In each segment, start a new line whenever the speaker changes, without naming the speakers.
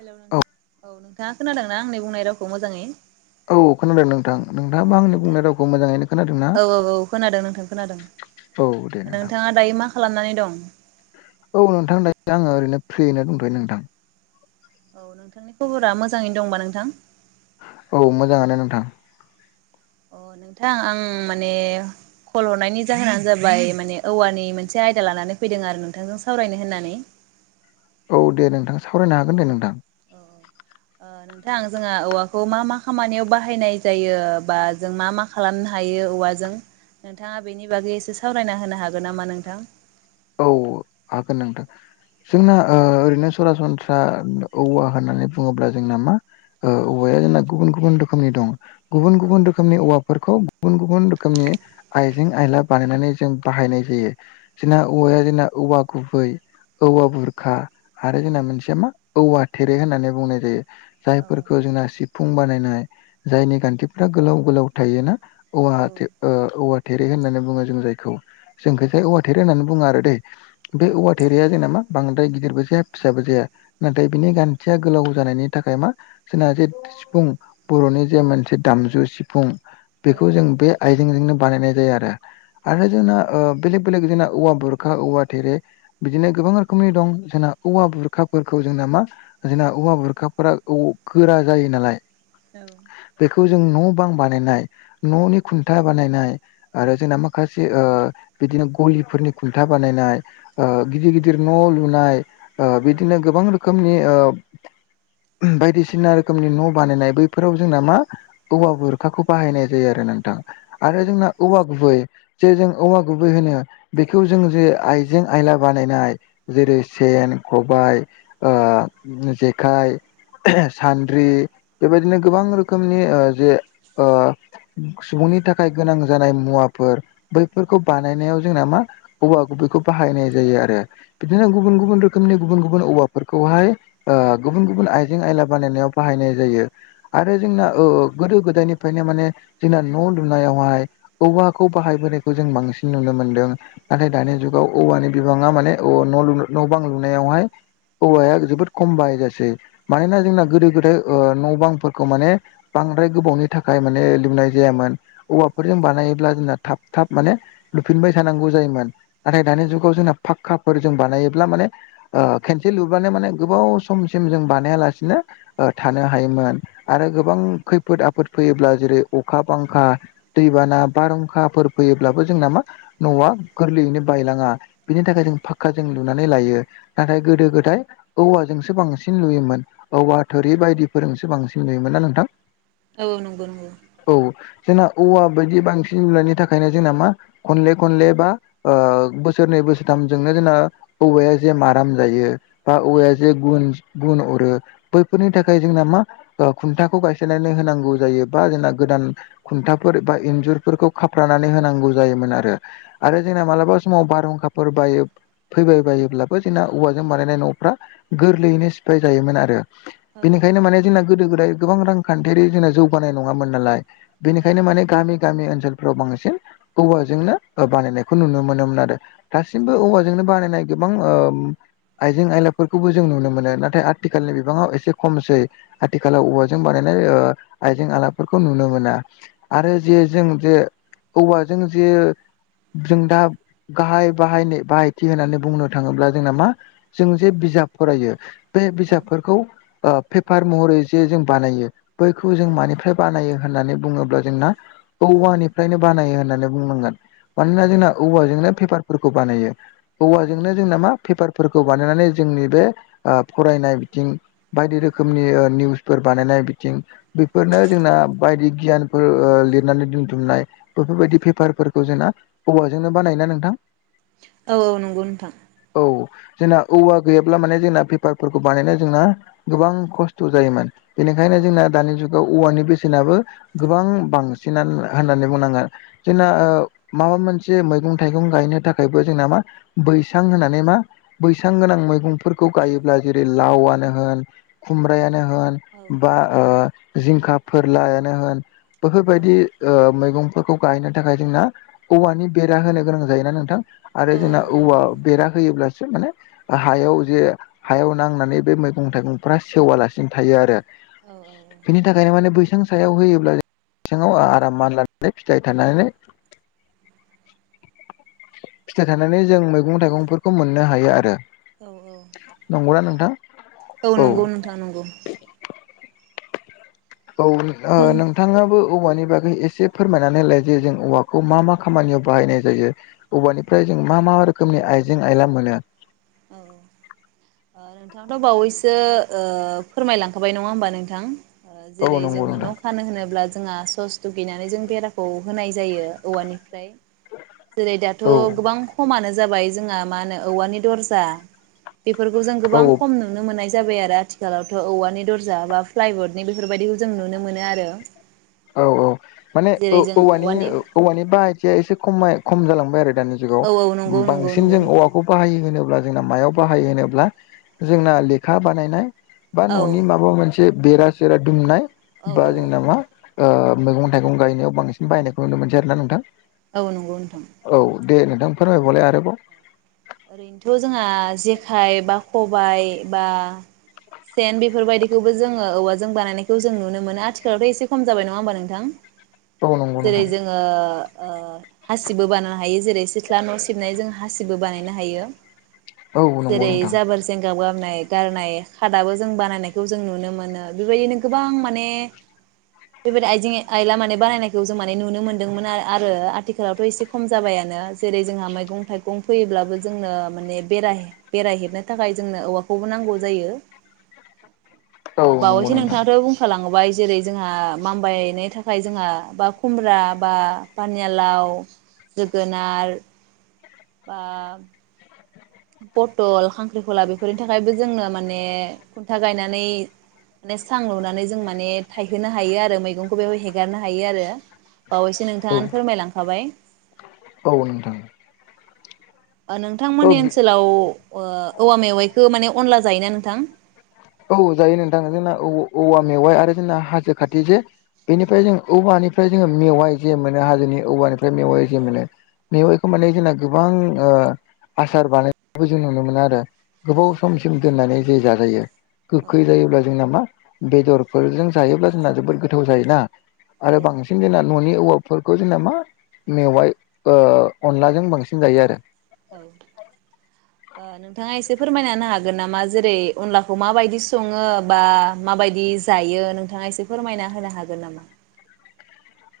Hello
औ
नोंथां औ नोंथाङा खोनादोंना आंनि बुंनाय रावखौ मोजाङै?
औ खोनादों नोंथां
अ
नोंथाङाबो आंनि
नोंथां
बुंनाय रावखौ मोजाङैनो खोनादों ना?
औ औ औ खोनादों नोंथां खोनादों
औ दे। नोंथां
नोंथाङा दायो मा खालामनानै दं?
औ नोंथां दायो आङो ओरैनो फ्रियैनो दंथ'यो नोंथां।
औ नोंथांनि खबरा मोजाङैनो दंबा नोंथां?
औ मोजाङानो नोंथां।
अ नोंथां आं माने खल हरनायनि जाहोनानो जाबाय माने औवानि मोनसे आयदा लानानै फैदों आरो नोंथांजों सावरायनो होननानै।
औ दे नोंथां सावरायनो हागोन दे नोंथां।
अ। ओ नोंथां जोंहा औवाखौ मा मा खामानियाव बाहायनाय जायो बा जों मा मा खालामनो हायो औवाजों नोंथाङा बेनि बागै एसे सावरायना होनो हागोन नामा नोंथां?
औ हागोन नोंथां जोंना ओ ओरैनो सासनस्रा ओ औवा होननानै बुङोब्ला जोंना मा ओ‌ औवाया जोंना गुबुन गुबुन रोखोमनि दं। गुबुन
औ
गुबुन रोखोमनि औवा फोरखौ गुबुन गुबुन रोखोमनि आइजें आयला बानायनानै जों बाहायनाय जायो जोंना औवाया जोंना औवा गुबै औवा बुरखा आरो जोंना
औ
मोनसेया मा औवा थेरे होननानै बुंनाय जायो
औ
जायफोरखौ जोंना सि फुं बानायनाय जायनि गान्थिफ्रा गोलाव गोलाव थायोना औवा [unintelligible] ओ औवा थेरे होननानै बुङो जों जायखौ जोंखै जे औवा थेरे होननानै बुङो आरो दे। बे औवा थेरेया नामा बांद्राय गिदिरबो जाया फिसाबो जाया नाथाय बिनि गान्थिया गोलाव जानायनि थाखाय मा जोंना जे सिफुं बर'नि जे मोनसे दामजु सिफुं बेखौ जों बे आइजेंजोंनो बानायनाय जायो आरो। आरो जोंना ओ बेलेग बेलेग जोंना औवा बुरखा औवा थेरे बिदिनो गोबां रोखोमनि दं। जोंना औवा बुरखाफोरखौ जोंना मा जोंना औवा बुरखाफोरा औ गोरा जायो नालाय
औ।
बेखौ जों न' बां बानायनाय न'नि खुन्था बानायनाय आरो जोंना माखासे ओ बिदिनो गलि फोरनि खुन्था बानायनाय ओ गिदिर गिदिर न' लुनाय ओ बिदिनो
नंगौ
गोबां रो खोमनि ओ बायदिसिना रोखोमनि न' बानायनाय बैफोराव जोंना मा औवा बुरखाखौ बाहायनाय जायो आरो नोंथां। आरो जोंना औवा गुबै जे जों औवा गुबै होनो बेखौ जों जे आइजें आयला बानायनाय जेरै- सेन, खबाय, ओ जेखाइ, सान्द्रि बेबायदिनो गोबां रोखोमनि ओ जे ओ सुबुंनि थाखाय गोनां जानाय मुवाफोर बैफोरखौ बानायनायाव जोंना मा औवा गुबैखौ बाहायनाय जायो आरो बिदिनो गुबुन गुबुन रोखोमनि गुबुन गुबुन गुबुन औवाफोरखौहाय गुबुन गुबुन आइजें आयला बानायनायाव बाहायनाय जायो। आरो जोंना ओ गोदो गोदायनिफ्रायनो माने जोंना न' लुनायावहाय औवाखौ बाहायबोनायखौ जों बांसिन नुनो मोन्दों नाथाय दानि जुगाव औवानि बिबाङा माने औ न ल न' बां लुनायावहाय औवाया जोबोद खम बाहायजासै। मानोना जोंना गोदो गोदाय ओ न' बांफोरखौ माने बांद्राय गोबावनि थाखाय माने लुनाय जायामोन औवाफोरजों बानायोब्ला जोंना थाब थाब माने लुफिनबाय थानांगौ जायोमोन नाथाय दानि जुगाव जोंना फाखक्काफोर जों बानायोब्ला माने ओ खेनसे लुबानो माने गोबाव समसिम जों बानायालासिनो ओ थानो हायोमोन आरो गोबां खैफोद आफोद फैयोब्ला जेरै अखा बांखा दैबाना बारहुंखाफोर फैयोब्लाबो जोंना मा न'आ गोरलैयैनो बायलाङा बिनि थाखाय जों फाक्का जों लुनानै लायो नाथाय गोदो गोदाय औवाजोंसो बांसिन लुयोमोन औवा थुरि बायदिफोरजोंसो बांसिन लुयोमोन ना नोंथां
औ नंगौ नंगौ
औ जोंना औवा बायदि बांसिन नुनायनि थाखायनो जोंना मा खनले खनले बा ओ बोसोरनै बोसोरथामजोंनो जोंना औवाया जे माराम जायो। बा औवाया जे गुन गुन अरो बैफोरनि थाखाय जोंना मा खुन्थाखौ गायसननानै होनांगौ जायो बा जोंना गोदान खुन्थाफोर बा इन्जुरफोरखौ खाफ्रानानै होनांगौ जायोमोन आरो। आरो जोंना मालाबा समाव बारहुंखाफोर बायो फैबाय बायोब्लाबो जोंना औवाजों बानायनाय न'फ्रा गोरलैयैनो सिफाय जायोमोन आरो। बेनिखायनो माने जोंना गोदो गोदाय गोबां रांखान्थियारि जोंना जौगानाय नङामोन नालाय बेनिखायनो माने गामि गामि ओनसोलफोराव बांसिन औवाजोंनो बानायनायखौ नुनो मोनोमोन आरो दासिमबो औवाजोंनो बानायनाय गोबां ओम आइजें आयलाफोरखौबो जों नुनो मोनो नाथाय आथिखालनि बिबाङाव एसे खमसै आथिखालाव औवाजों बानायनाय आइजें आलाफोरखौ नुनो मोना। आरो जे जों जे औवाजों जे जों दा गाहाय बाहायनो बाहायथि होननानै बुंनो थाङोब्ला जोंना मा जों जे बिजाब फरायो बे बिजाबफोरखौ पेपार महरै जे जों बानायो बैखौ जों मानिफ्राय बानायो होननानै बुङोब्ला जोंना औवानिफ्रायनो बानायो होननानै बुंनांगोन। मानोना जोंना औवाजोंनो पेपारफोरखौ बानायो औवाजोंनो जोंना मा पेपारफोरखौ बानायनानै जोंनि बे ओ फरायनाय बिथिं बायदि रोखोमनि निउसफोर बानायनाय बिथिं बेफोरनो जोंना बायदि गियानफोर लिरनानै दोनथुमनाय बेफोरबायदि पेपारफोरखौ जोंना औवाजोंनो बानायो नोंथां
औ औ नंगौ नोंथां
औ जोंना औवा गैयाब्ला माने जोंना पेपारफोरखौ बानायनाय जोंना गोबां खस्थ' जायोमोन।
औ
बेनिखायनो जोंना दानि जुगाव औवानि बेसेनाबो गोबां बांसिनानो होननानै बुंनांगोन जोंना माबा मोनसे मैगं थाइगं गायनो थाखायबो जोंना मा बैसां होनानै मा बैसां गोनां मैगंफोरखौ गायोब्ला जेरै लावआनो होन खुमब्रायानो होन बा ओ जिंखा फोरलायानो होन बेफोरबायदि मैगंफोरखौ गायनो थाखाय जोंना औवानि बेरा होनो गोनां जायोना नोंथां आरो
औ
जोंना
नंगौ
औव
नोंथां नंगौ।
बेरा होयोब्लासो माने हायाव जे हायाव नांनानै बे मैगं थाइगंफ्रा सेवालासिनो थायो आरो। बिनि थाखाय माने बैसां सायाव होयोब्ला बैसाङाव आराम मानलानानै फिथाइ थानानै फिथाइ थानानै जों मैगं थाइगंफोरखौ मोननो हायो आरो। नंगौना नोंथां औ
नोंथां नंगौ
औ ओ नों थाङाबो औवानि बागै एसे फोरमायनानै होलाय जे जों औवाखौ मा मा खामानियाव बाहायनाय जायो? औवानिफ्राय जों मा मा रोखोमनि आइजें आयला मोनो?
औ औ ओ नोंथांआथ' बावैसो फोरमायलांखाबाय नङा होमबा नोंथां? ओ
औ
जेरै
नंगौ
जोङो
नोंथां
न' फानो होनोब्ला जोंहा सस दुगैनानै जों बेराखौ होनाय जायो औवानिफ्राय। जेरै दाथ'
औ
गोबां खमानो जाबाय जोंहा मा होनो औवानि दरजा बेफोरखौ जों गोबां
औ
खम नु नुनो मोननाय जाबाय आरो आथिखालावथ' औवानि दरजा बा फ्लाइबर्डनि बेफोरबायदिखौ जों नुनो मोनो आरो।
औ औ माने
जेरै जों औवानि
औवानि-औवानि बाहायथिया एसे खमाय खम जालांबाय आरो दानि।
औ
जुगाव
औ नंगौ नंगौ
बांसिन
नंगौ
जों
नोंथां
औवाखौ बाहायो होनोब्ला जोंना मायाव बाहायो होनोब्ला जोंना लेखा बानायनाय बा
औ
न'नि माबा मोनसे बेरा सेरा दुमनाय
औ
बा
औ
जोंना मा ओ मैंगं-थाइगं गायनायाव बांसिन बायनायखौ नुनो मोनसै आरो ना नोंथां?
औ नंगौ नोंथां।
औ दे नोंथां फोरमायबावलाय आरोबाव।
ओरैनोथ' जोंहा जेखाइ बा खबाय बा सेन बेफोरबायदिखौबो जोङो औवाजों बानायनायखौ जों नुनो मोनो आथिखालावथ' एसे खम जाबाय नङा होमबा नोंथां?
औ नंगौ
जेरै
नोंथां
जों ओ-ओ हासिबबो बानायनो हायो जेरै सिथ्ला न' सिबनाय जों हासिबो बानाय नो हायो
औ नंगौ
जेरै
नोंथां
जाबोर जेंगाब गाबनाय गारनाय खादाबो जों बानायनायखौ जों नुनो मोनो बेबायदिनो गोबां माने बेबायदि आइजें आइला माने बानायनायखौ जों माने नुनो मोनदोंमोन आरो आथिखालावथ' एसे खम जाबायानो जेरै जोंहा मैगं थाइगं फैयोब्ला जोंनो माने बेरा बेराहेबनो थाखाय जोंनो औवाखौबो नांगौ जायो।
औ नंगौ
बावैसो
नोंथां
नोंथांआथ' बुं थोलांबाय जेरै जोंहा मामबायनाय थाखाय जोंहा बा खुमब्रा बा पानियालाव जोगोनार बा पथल खांख्रिखला बेफोरनि थाखायबो जोंनो माने खुन्था गायनानै माने सां लुनानै जों माने थायहोनो हायो आरो मैगंखौ बेयावाय हेगारनो हायो आरो। बावैसो
औ
नोंथाङानो फोरमायलांखाबाय।
औ नोंथां।
ओ
औ
नोंथांमोनानि ओनसोलाव ओ औवा मेवाइखौ माने अनला जायोना नोंथां?
औ जायो नोंथाङा जोंना औ-औवा मेवाइ आरो जोंना हाजो खाथि जे बेनिफ्राय जों औवानिफ्राय जोङो मेवाइ जे मोनो हाजोनि औवानिफ्राय मेवाइ जे
औ
मोनो मेवाइखौ माने जोंना गोबां ओ आसार बानायनायबो जों नुनो मोनो आरो
औ
गोबाव सम दोननानै जे जाजायो
औ
गोखै जायोब्ला जोंना मा बेदरफोरजों जायोब्ला जोंना जोबोद गोथाव जायोना आरो
औ
बांसिन न'नि औवाफोरखौ जोंना मा दं मा मेवाइ ओ अनलाजों बांसिन जायो आरो।
औ ओ नोंथाङा एसे फोरमायना होनो हागोन नामा जेरै अनलाखौ माबायदि सङो बा माबायदि जायो नोंथां नोंथाङा एसे फोरमायना होनो हागोन नामा?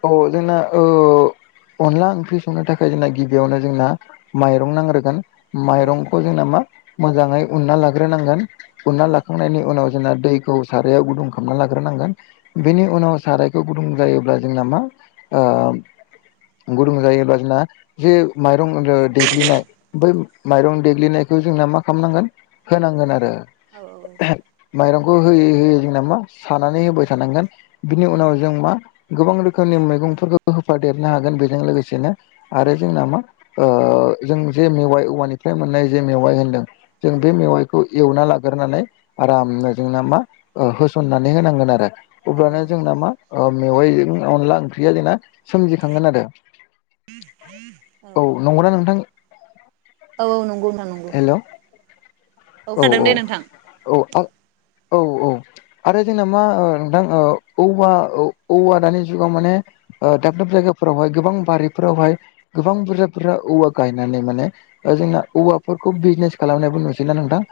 औ जोंना ओ अनला ओंख्रि संनो थाखाय जोंना गिबियावनो जोंना माइरं नांग्रोगोन।
औ
माइरंखौ जोंना मा मोजाङै उनना लाग्रोनांगोन
औ
उनना लाखांनायनि उनाव जोंना दैखौ सारायाव गुदुं खालामनानै लाग्रोनांगोन
औ
बेनि उनाव सारायखौ गुदुं जायोब्ला जोंना मा ओ गुदुं जायोब्ला जोंना जि माइरं देग्लिनाय बै माइरं देग्लिनायखौ जोंना मा खालामनांगोन होनांगोन आरो।
औ
माइरंखौ होयै होयै जोंना मा सानानै होबाय थानांगोन बिनि
औ
उनाव जों मा गोबां रोखोमनि मैगंफोरखौ होफादेरनो हागोन बेजों लोगोसेनो
औ
आरो जोंना मा ओ जों जे मेवाइ औवानिफ्राय मोननाय जे मेवाइ होनदों जों
औ
बे मेवाइखौ एवना लाग्रोनानै आरामनो जोंना मा होसननानै होनांगोन आरो अब्लाना
औ
जोंना मा ओ मेवाइजों अनला ओंख्रिया जोंना सोमजिखांगोन आरो औ नंगौना नोंथां
औ औ नंगौ नोंथां नं
हेल' औ औ
दे नोंथां
औ आं औऔ आरो जोंना मा नोंथां औवा-औवा दानि जुगाव माने ओ दाब-दाब जायगाफोरावहाय गोबां बारिफोरावहाय गोबां बुरजा-बुरजा औवा गायनानै माने जोंना औवा फोरखौ बिजनेस खालामनायबो नुसै ना नोंथां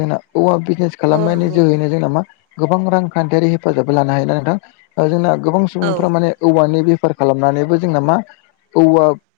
जोंना औवा बिजनेस
औ औ
खालामनायनि
नंगौ
जोहैनो जोंना मा गोबां रांखान्थियारि हेफाजाब लानो हायो ना नोंथां जोंना गोबां
औ
सुबुंफ्रा माने औवानि बेफार खालामनानैबो जोंना मा औवा